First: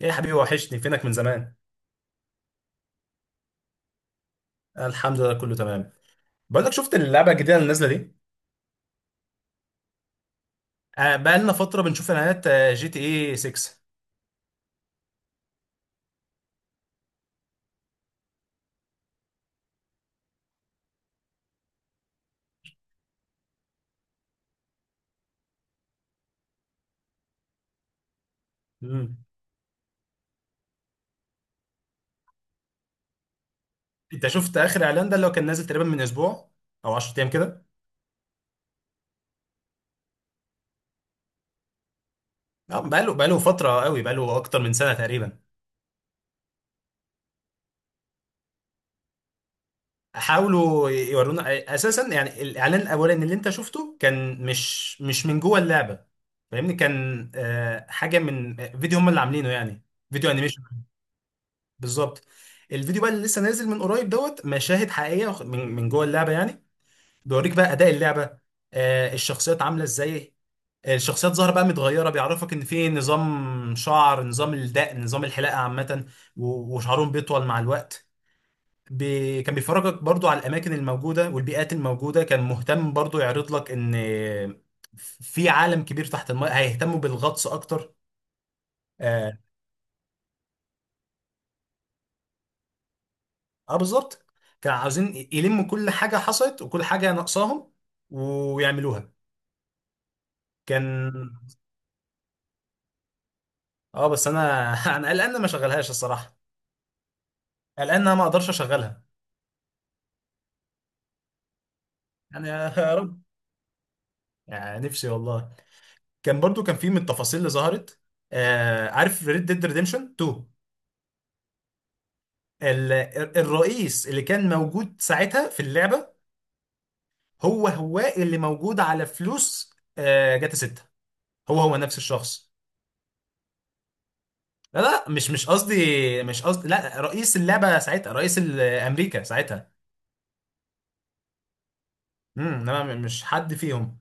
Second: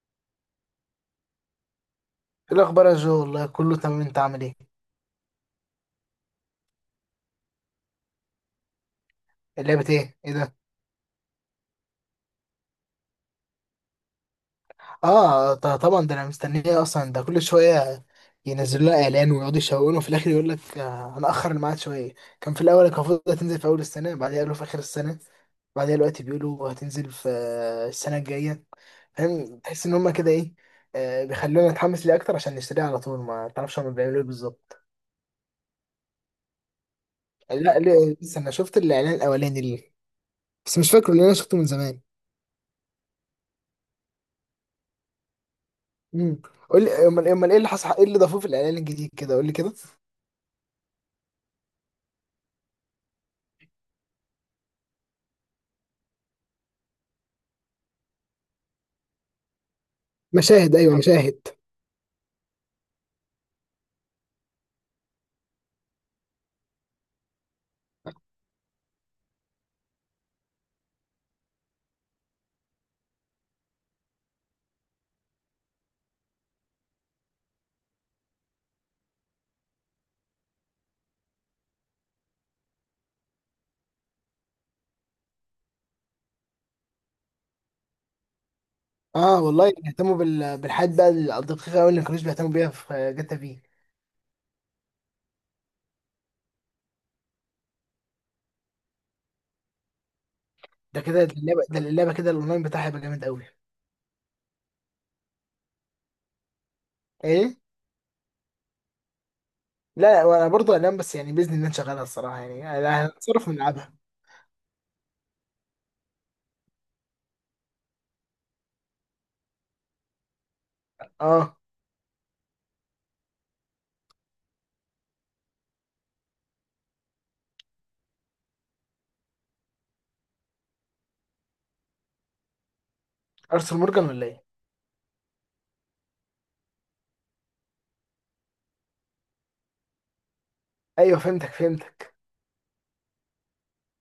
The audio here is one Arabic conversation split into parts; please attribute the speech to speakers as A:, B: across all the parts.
A: ايه يا حبيبي، وحشني. فينك من زمان؟
B: ايه الاخبار يا جو؟ والله كله تمام، انت عامل ايه؟
A: الحمد لله، كله تمام. بقول لك، شفت اللعبه الجديده اللي نازله دي؟
B: اللعبه ايه؟ ايه ده؟
A: آه، بقى لنا فتره بنشوف اعلانات، GTA 6.
B: اه، طبعا، ده انا مستنيه اصلا، ده كل شويه ينزلوا لنا اعلان ويقعدوا يشوقونا، وفي الاخر يقول لك هنأخر الميعاد شويه. كان في الاول المفروض هتنزل في اول السنه، بعدين قالوا في اخر السنه، بعدين دلوقتي بيقولوا هتنزل في السنه الجايه.
A: مم.
B: فاهم؟ تحس ان هما كده ايه، بيخلونا نتحمس ليه اكتر عشان نشتريه على طول، ما تعرفش هما بيعملوا ايه
A: انت شفت
B: بالظبط.
A: اخر اعلان ده؟ اللي هو كان نازل تقريبا من اسبوع او 10 ايام كده.
B: لا لسه انا شفت الاعلان الاولاني ليه، بس مش فاكره لان انا شفته من زمان.
A: بقى له فتره قوي، بقى له اكتر من سنه تقريبا.
B: امم. قول لي، امال ايه اللي حصل، ايه اللي ضافوه في الاعلان الجديد كده؟ قول لي كده.
A: حاولوا يورونا. اساسا يعني الاعلان الاولاني اللي انت شفته كان مش من جوه اللعبه، فاهمني؟ كان حاجه من فيديو هم اللي عاملينه، يعني فيديو انيميشن.
B: مشاهد، ايوه مشاهد.
A: بالظبط. الفيديو بقى اللي لسه نازل من قريب دوت، مشاهد حقيقيه، من جوه اللعبه يعني. بيوريك بقى اداء اللعبه، الشخصيات عامله ازاي. الشخصيات ظاهره بقى متغيره، بيعرفك ان في نظام شعر، نظام الدقن، نظام الحلاقه عامه. وشعرهم بيطول مع الوقت. كان بيفرجك برضو على الاماكن الموجوده والبيئات الموجوده. كان مهتم برضو يعرض لك ان، في عالم كبير تحت الماء، هيهتموا بالغطس اكتر. آه،
B: اه والله، يعني بيهتموا بالحاجات بقى الدقيقه قوي اللي ما كانوش بيهتموا بيها في جاتا في...
A: اه بالظبط. كانوا عاوزين يلموا كل حاجة حصلت وكل حاجة ناقصاهم، ويعملوها.
B: ده
A: كان،
B: كده اللعبه ده اللعبه كده الاونلاين بتاعها هيبقى جامد قوي.
A: اه بس انا انا قلقان إن ما اشغلهاش الصراحة.
B: ايه؟
A: قلقان ان انا ما اقدرش اشغلها.
B: لا لا، وانا برضه هنام، بس يعني باذن الله نشغلها الصراحه،
A: يعني
B: يعني
A: يا
B: أنا
A: رب.
B: هنتصرف ونلعبها.
A: يعني نفسي والله. كان برضو كان في من التفاصيل اللي ظهرت. عارف ريد ديد ريديمشن 2؟
B: اه.
A: ال- الرئيس اللي كان موجود ساعتها في اللعبة، هو هو اللي موجود على فلوس جاتا 6. هو هو نفس الشخص.
B: ارسل مورجان ولا ايه؟
A: لا، لا، مش قصدي. مش قصدي، لا رئيس اللعبة ساعتها، رئيس أمريكا ساعتها.
B: ايوه، فهمتك.
A: انما مش حد فيهم.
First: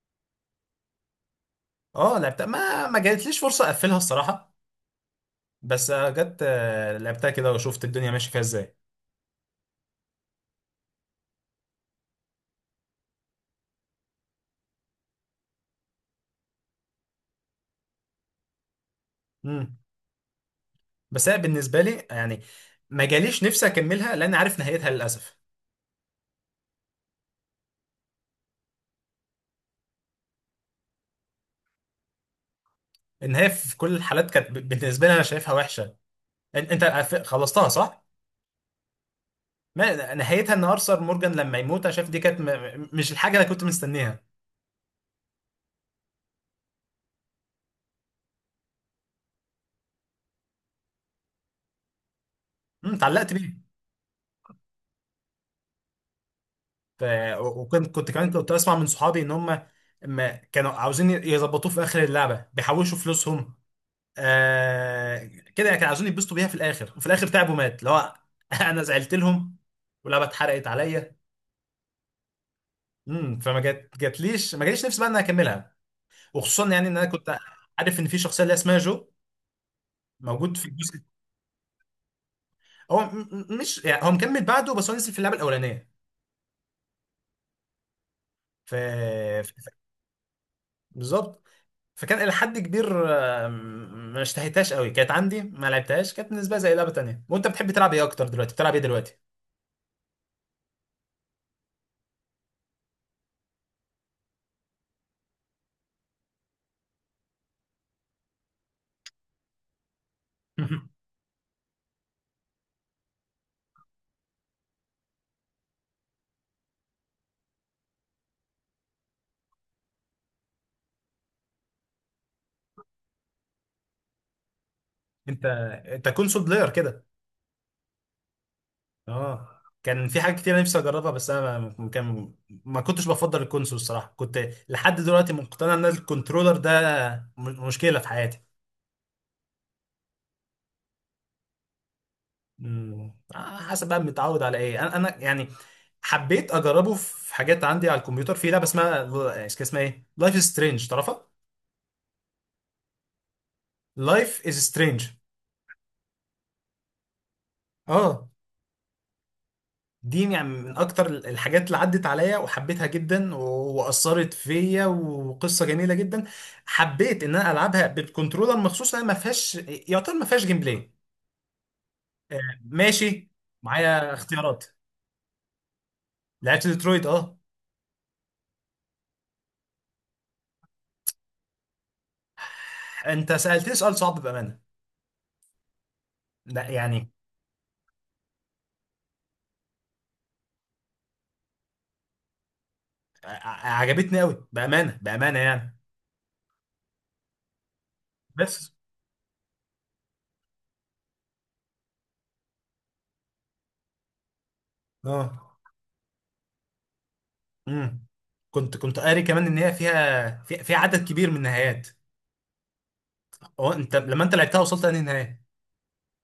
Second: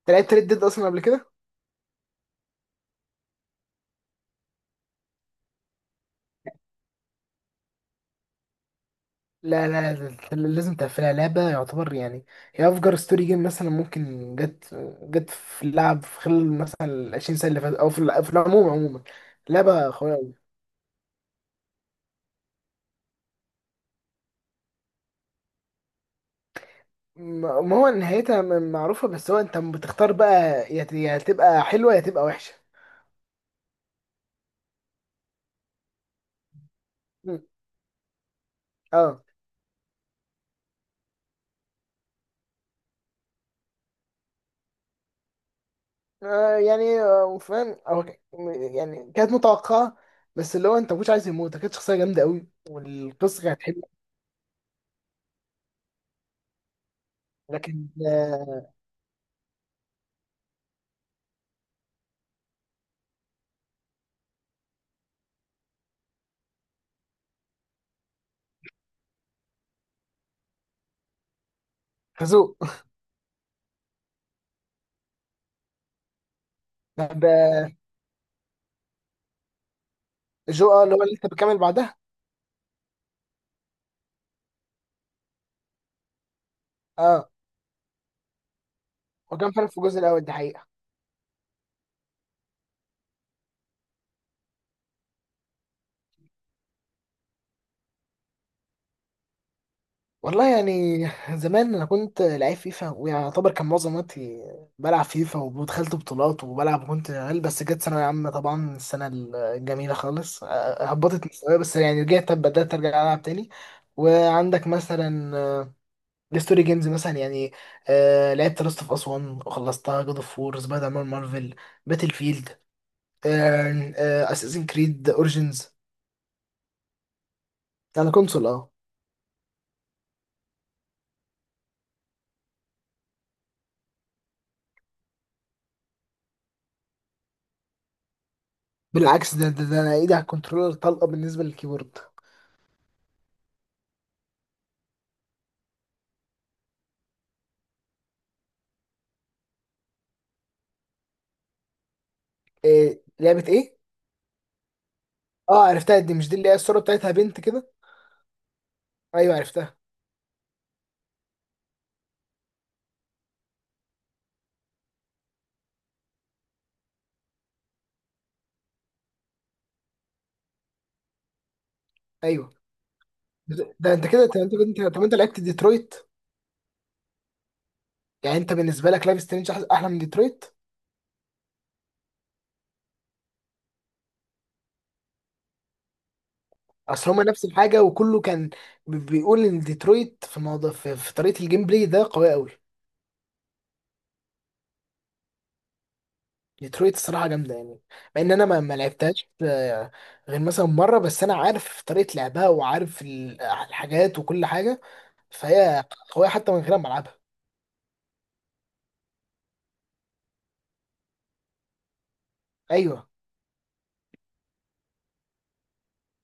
B: انت لعبت ريد ديد اصلا قبل كده؟
A: اه لعبتها، ما جاتليش فرصة اقفلها الصراحة. بس لعبتها كده وشفت الدنيا ماشية فيها ازاي.
B: لا لا لا، لازم تقفلها، لعبة يعتبر يعني. هي أفجر ستوري جيم مثلا، ممكن جت في اللعب في خلال مثلا 20 سنة اللي فاتت، أو في في العموم، عموما،
A: امم
B: لعبة قوية أوي.
A: بس هي بالنسبة لي يعني ما جاليش نفسي اكملها لان عارف نهايتها للاسف.
B: ما هو نهايتها معروفة، بس هو أنت بتختار بقى، يا يا تبقى حلوة يا تبقى وحشة.
A: النهاية في كل الحالات كانت، بالنسبة لي انا شايفها وحشة. انت
B: م.
A: خلصتها صح؟
B: أه.
A: ما نهايتها ان ارثر مورجان لما يموت. انا شايف دي كانت مش الحاجة اللي كنت مستنيها.
B: يعني فاهم أو يعني كانت متوقعة، بس اللي هو أنت مش عايز يموت، كانت شخصية جامدة أوي،
A: اتعلقت
B: والقصة كانت
A: بيه.
B: حلوة.
A: ف... وكنت
B: لكن
A: كنت كمان كنت اسمع من صحابي ان هم ما كانوا عاوزين يظبطوه في اخر اللعبه، بيحوشوا فلوسهم آه... كده، كانوا عاوزين يتبسطوا بيها في الاخر، وفي الاخر تعبوا، مات اللي هو انا زعلت لهم واللعبه اتحرقت عليا.
B: خازوق.
A: فما جاتليش، ما جاليش نفسي بقى ان انا اكملها. وخصوصا يعني ان انا كنت
B: ده
A: عارف ان في شخصيه اللي اسمها جو موجود في
B: جو، اللي
A: الجزء.
B: هو اللي أنت بتكمل بعدها.
A: هو مش يعني هو مكمل بعده، بس هو نزل في اللعبه الاولانيه.
B: آه.
A: ف... ف...
B: وكان فعلا في الجزء الاول، دي حقيقه.
A: بالظبط. فكان إلى حد كبير، ما اشتهيتهاش قوي. كانت عندي، ما لعبتهاش. كانت بالنسبة لي زي لعبة تانية. وأنت بتحب تلعب إيه أكتر؟ دلوقتي بتلعب إيه دلوقتي؟
B: والله يعني، زمان انا كنت لعيب فيفا، ويعتبر كان معظم وقتي بلعب فيفا، ودخلت بطولات وبلعب، وكنت عيل، بس جت ثانوية عامة طبعا السنة الجميلة خالص، هبطت مستواي، بس يعني رجعت، بدأت ارجع العب تاني. وعندك مثلا الستوري جيمز مثلا يعني، أه لعبت لاست اوف اس 1 وخلصتها، جود اوف وور، سبايدر مان مارفل، باتل فيلد، اساسن كريد
A: أنت
B: اوريجينز.
A: أنت كونسول بلاير كده؟
B: على كونسول اه.
A: أه. كان في حاجات كتير نفسي أجربها، بس أنا كان، ما كنتش بفضل الكونسول الصراحة. كنت لحد دلوقتي مقتنع إن الكنترولر ده مشكلة في حياتي.
B: بالعكس، ده انا ايدي على الكنترولر طلقه بالنسبه للكيبورد.
A: مم. حسب بقى متعود على إيه. أنا يعني حبيت اجربه في حاجات عندي على الكمبيوتر. في لعبه اسمها، كان اسمها ايه، لايف از سترينج، تعرفها؟
B: إيه؟ لعبه ايه؟
A: لايف از سترينج.
B: اه عرفتها، دي مش دي اللي هي الصوره بتاعتها بنت كده؟
A: اه،
B: ايوه عرفتها.
A: دي يعني من اكتر الحاجات اللي عدت عليا وحبيتها جدا واثرت فيا، وقصه جميله جدا. حبيت ان انا العبها بالكنترولر مخصوص. انا ما فيهاش، يعتبر ما فيهاش جيم بلاي. آه،
B: ايوه،
A: ماشي.
B: ده انت
A: معايا
B: كده، طب
A: اختيارات.
B: انت لعبت ديترويت؟
A: لعبت ديترويت اه.
B: يعني انت بالنسبه لك لايف سترينج احلى من ديترويت؟
A: انت سالتني سؤال صعب بامانه. لا يعني،
B: اصل هما نفس الحاجه، وكله كان بيقول ان ديترويت في الموضوع في طريقه الجيم بلاي ده قويه قوي.
A: عجبتني قوي بامانه، بامانه يعني.
B: ديترويت الصراحه جامده يعني، مع ان انا
A: بس
B: ما لعبتهاش غير مثلا مره، بس انا عارف طريقه لعبها وعارف الحاجات وكل حاجه.
A: اه.
B: فهي قوية حتى من غير ما ألعبها.
A: امم كنت قاري كمان ان هي فيها فيها عدد كبير من النهايات.
B: أيوه.
A: هو انت لما انت لعبتها وصلت لأنهي نهايه؟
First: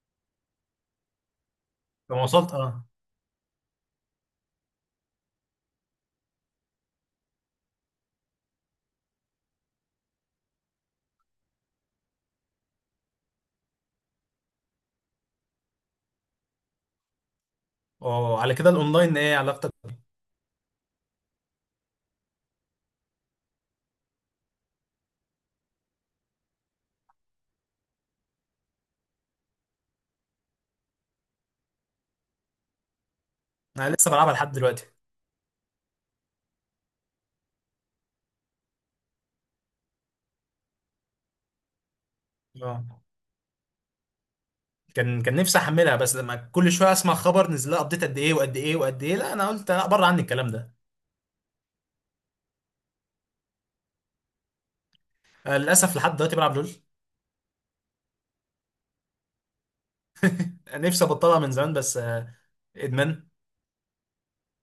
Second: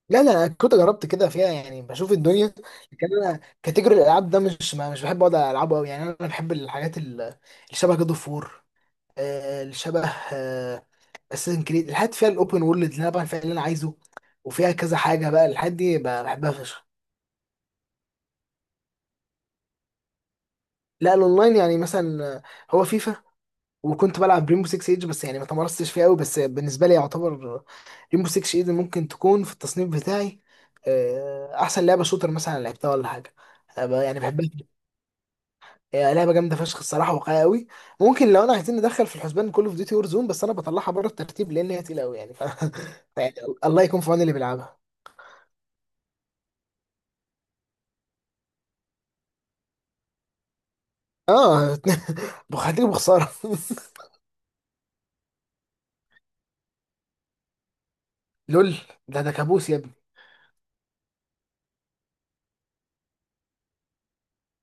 B: لا لا، أنا كنت جربت كده فيها يعني، بشوف
A: لما
B: الدنيا،
A: وصلت اه.
B: لكن أنا كاتيجوري الألعاب ده مش، ما مش بحب أقعد ألعبه أوي يعني، أنا بحب الحاجات اللي شبه جاد أوف وور، اللي شبه أساسن كريد، الحاجات فيها الأوبن وورلد اللي أنا بعمل فيها اللي أنا عايزه، وفيها كذا حاجة بقى، الحاجات دي بحبها فشخ.
A: اه، على كده الاونلاين ايه علاقتك بيه؟
B: لا، الأونلاين يعني مثلا هو فيفا، وكنت بلعب ريمبو 6 ايج، بس يعني ما تمرستش فيها قوي، بس بالنسبه لي يعتبر ريمبو 6 ايدن ممكن تكون في التصنيف بتاعي احسن لعبه شوتر مثلا لعبتها ولا حاجه. أنا
A: انا لسه
B: يعني
A: بلعبها
B: بحبها
A: لحد
B: جداً.
A: دلوقتي.
B: هي لعبه جامده فشخ الصراحه، واقعيه قوي. ممكن، لو انا عايزين ندخل في الحسبان كول اوف ديوتي وور زون، بس انا بطلعها بره الترتيب لان هي تقيله قوي يعني،
A: اه.
B: يعني الله يكون في عون اللي بيلعبها.
A: كان نفسي احملها، بس لما كل شويه اسمع خبر نزل لها ابديت قد ايه، وقد ايه، وقد ايه، لا انا قلت لا، بره عني الكلام ده.
B: اه بخاطر بخساره.
A: للاسف لحد دلوقتي بلعب لول.
B: لول، ده كابوس يا ابني.
A: نفسي ابطلها من زمان، بس ادمان.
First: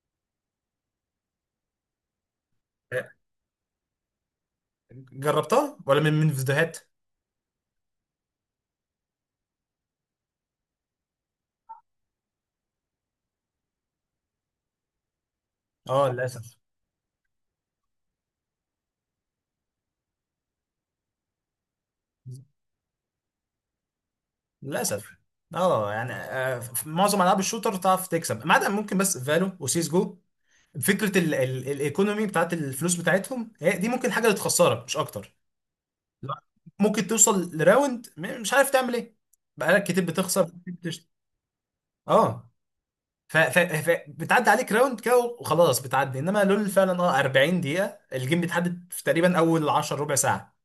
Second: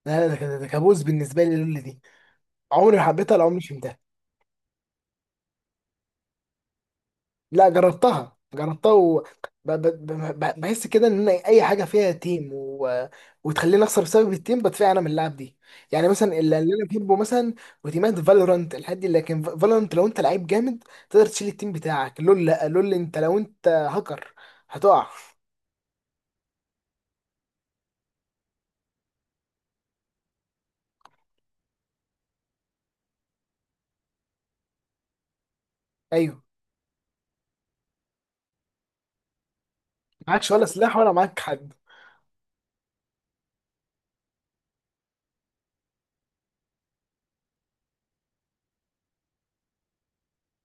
B: لا لا، ده كابوس بالنسبه لي لول دي، عمري ما
A: آه،
B: حبيتها ولا عمري فهمتها.
A: جربتها ولا من فيديوهات؟
B: لا جربتها جربتها و ب- ب- ب- ب- بحس كده ان أنا اي حاجه فيها تيم وتخليني اخسر بسبب التيم، بدفع انا من اللعب دي. يعني
A: اه
B: مثلا
A: للاسف.
B: اللي انا بحبه مثلا، وتيمات فالورانت الحد دي، لكن فالورانت لو انت لعيب جامد تقدر تشيل التيم بتاعك، لول، لا لول، لو انت هاكر هتقع.
A: للاسف. اه يعني، في معظم العاب الشوتر تعرف تكسب ما عدا ممكن بس فالو وسيس جو. فكره ال الايكونومي بتاعت الفلوس بتاعتهم هي دي، ممكن حاجه اللي تخسرك مش اكتر. لا.
B: ايوه،
A: ممكن توصل لراوند، مش عارف تعمل ايه. بقالك كتير بتخسر
B: معكش ولا
A: كتير
B: سلاح ولا معاك حد.
A: اه بتعدي عليك راوند كده وخلاص، بتعدي. انما لول فعلا اه 40 دقيقة، الجيم بيتحدد في تقريبا اول 10 ربع ساعة،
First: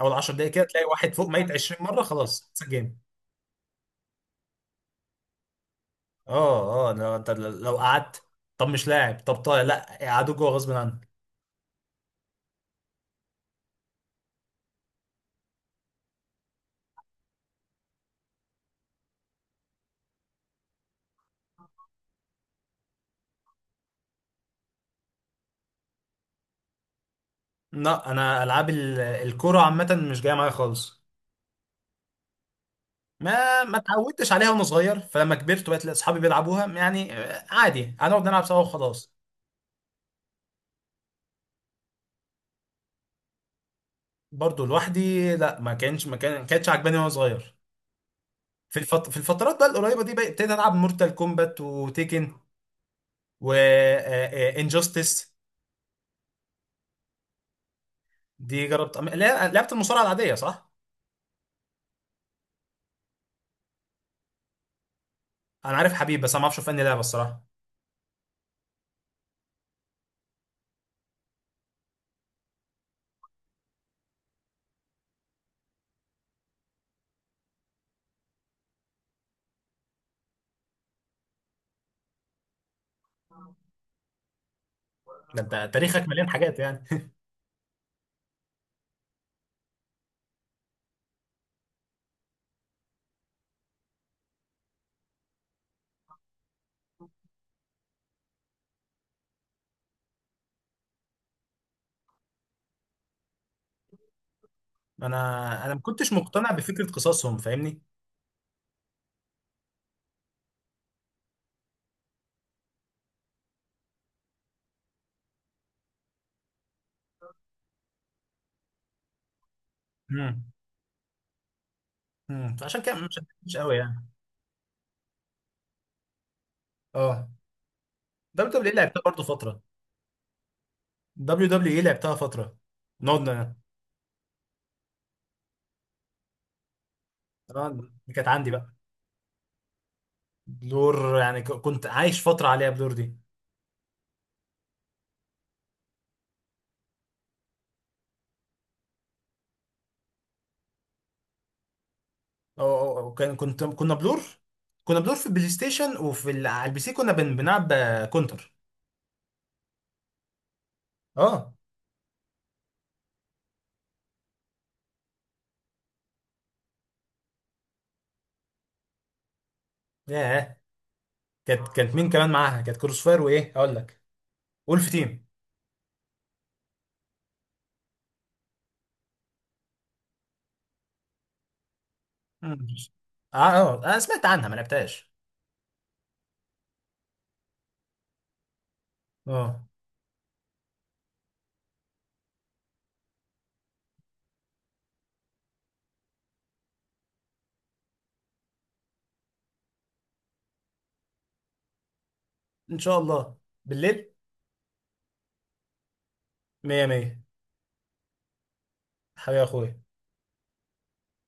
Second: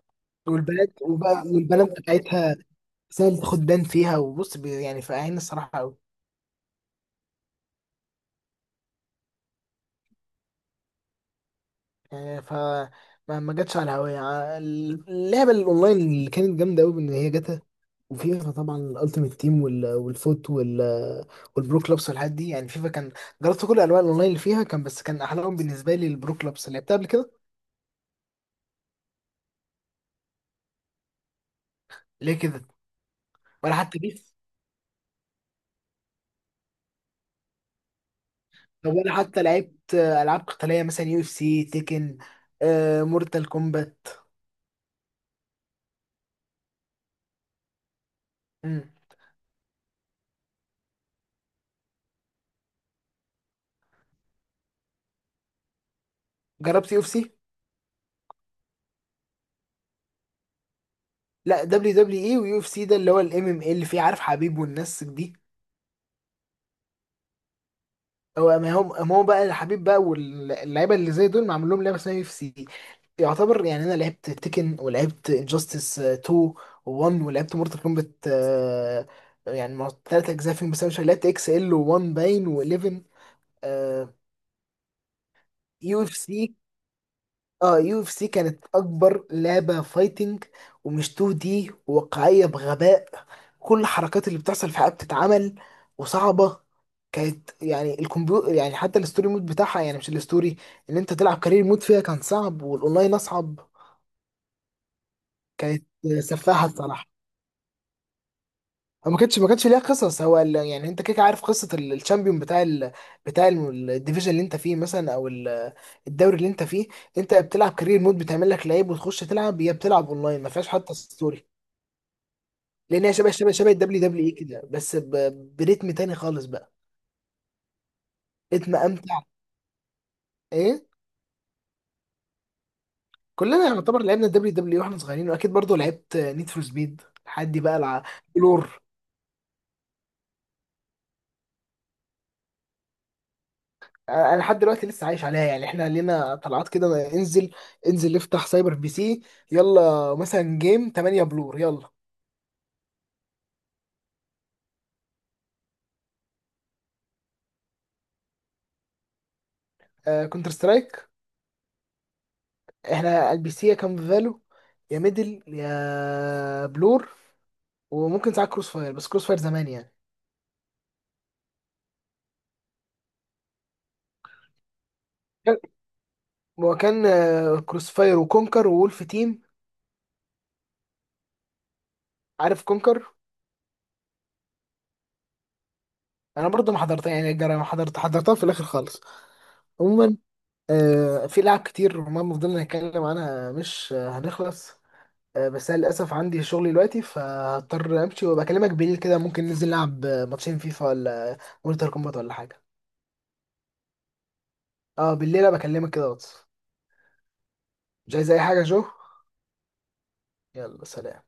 A: اول 10 دقايق كده تلاقي
B: والبنات،
A: واحد فوق
B: وبقى
A: ميت 20
B: والبنات
A: مرة، خلاص
B: بتاعتها
A: خلص الجيم.
B: سهل تاخد بان فيها، وبص يعني فاهمين الصراحه قوي.
A: اه، اه، لو انت لو قعدت، طب مش لاعب، طب طيب، لا قعدوا جوه غصب عنك.
B: يعني ف، ما جاتش على هواية اللعبة الأونلاين اللي كانت جامدة أوي، بإن هي جاتا، وفيفا طبعا الألتيميت تيم والفوت، والبرو كلوبس والحاجات دي، يعني فيفا كان، جربت كل أنواع الأونلاين اللي فيها كان، بس كان أحلاهم بالنسبة لي البرو كلوبس، لعبتها قبل كده.
A: لا، انا العاب الكرة عامة مش جاية معايا خالص.
B: ليه كده؟
A: ما
B: ولا
A: ما
B: حتى بيس؟
A: اتعودتش عليها وانا صغير، فلما كبرت وبقت اصحابي بيلعبوها يعني، عادي هنقعد نلعب سوا
B: طب ولا
A: وخلاص.
B: حتى لعبت ألعاب قتالية مثلا، يو اف سي، تيكن، مورتال كومبات؟
A: برضو لوحدي لا، ما كانتش عجباني وانا صغير.
B: مم.
A: في الفترات بقى القريبه دي بقى، ابتديت العب مورتال كومبات وتيكن وانجستس.
B: جربت يو اف سي؟
A: دي جربت لا، لعبت المصارعه العاديه صح.
B: لا، دبليو دبليو اي ويو اف سي، ده اللي هو الام ام اي اللي فيه عارف حبيب والناس دي.
A: انا عارف حبيب، بس انا ما اعرفش في انهي لعبه الصراحه.
B: هو ما هو بقى الحبيب بقى، واللعيبه اللي زي دول معمول لهم لعبه اسمها يو سي. يعتبر يعني انا لعبت تيكن، ولعبت انجاستس 2 و1، ولعبت مورتال كومبات، يعني ثلاث اجزاء فيهم، بس انا مش لعبت اكس ال و1 باين و11.
A: ده انت
B: يو
A: تاريخك
B: اف
A: مليان
B: سي،
A: حاجات يعني.
B: اه يو اف سي كانت اكبر لعبه فايتنج، ومش 2 دي، وواقعيه بغباء. كل الحركات اللي بتحصل في حياتها بتتعمل، وصعبه. كانت يعني، الكمبيوتر يعني، حتى الستوري مود بتاعها، يعني مش الستوري ان انت تلعب كارير مود فيها، كان صعب، والاونلاين اصعب،
A: انا انا ما
B: كانت
A: كنتش مقتنع
B: سفاحه
A: بفكره
B: الصراحه.
A: قصصهم فاهمني.
B: ما كانتش ليها قصص، هو يعني انت كده كده عارف قصه الشامبيون بتاع الديفيجن اللي انت فيه مثلا، او الدوري اللي انت فيه. انت بتلعب كارير مود، بتعمل لك لعيب وتخش تلعب، هي بتلعب اونلاين ما
A: امم
B: فيهاش حتى ستوري.
A: امم فعشان كده
B: لان هي
A: مش
B: شبه شبه
A: مش
B: شبه
A: قوي
B: الدبليو
A: يعني.
B: دبليو اي كده، بس بريتم تاني خالص بقى.
A: اه. WWE
B: ريتم
A: لعبتها
B: امتع.
A: برضه فتره.
B: ايه؟
A: WWE لعبتها فترة. نقعد
B: كلنا يعتبر لعبنا الدبليو دبليو اي واحنا صغيرين، واكيد برضو لعبت نيد فور سبيد لحد بقى
A: آه، دي كانت عندي بقى.
B: بلور.
A: بلور يعني كنت عايش فترة عليها، بلور دي.
B: انا لحد دلوقتي لسه عايش عليها يعني، احنا لينا طلعات كده، ما انزل، انزل نفتح سايبر بي سي، يلا مثلا جيم 8 بلور، يلا.
A: أو أو- أو كان كنت، كنا بلور. كنا بلور في البلاي ستيشن، وفي على البي سي كنا بنلعب كونتر.
B: آه كونتر سترايك.
A: اه.
B: احنا البي سي يا كام فالو، يا ميدل يا بلور، وممكن ساعات كروس فاير، بس كروس فاير زمان يعني.
A: ياه. كانت مين كمان معاها؟ كانت كروس فاير، وايه اقول لك، وولف تيم.
B: كان- هو كان كروس فاير وكونكر وولف تيم، عارف
A: مم.
B: كونكر؟
A: اه، اه، انا سمعت عنها ما لعبتهاش.
B: انا برضو ما حضرتها يعني، ما حضرتها في الاخر خالص.
A: اه.
B: عموما في لعب كتير وما فضلنا نتكلم عنها، مش هنخلص. بس انا للاسف عندي شغل دلوقتي، فهضطر امشي، وبكلمك بالليل كده، ممكن ننزل نلعب ماتشين فيفا، ولا مورتال كومبات، ولا حاجه.
A: ان شاء الله. بالليل.
B: اه بالليل، بكلمك كده واتس.
A: مية مية.
B: مش عايز اي حاجه يا جو.
A: حبيبي يا اخويا.
B: يلا سلام.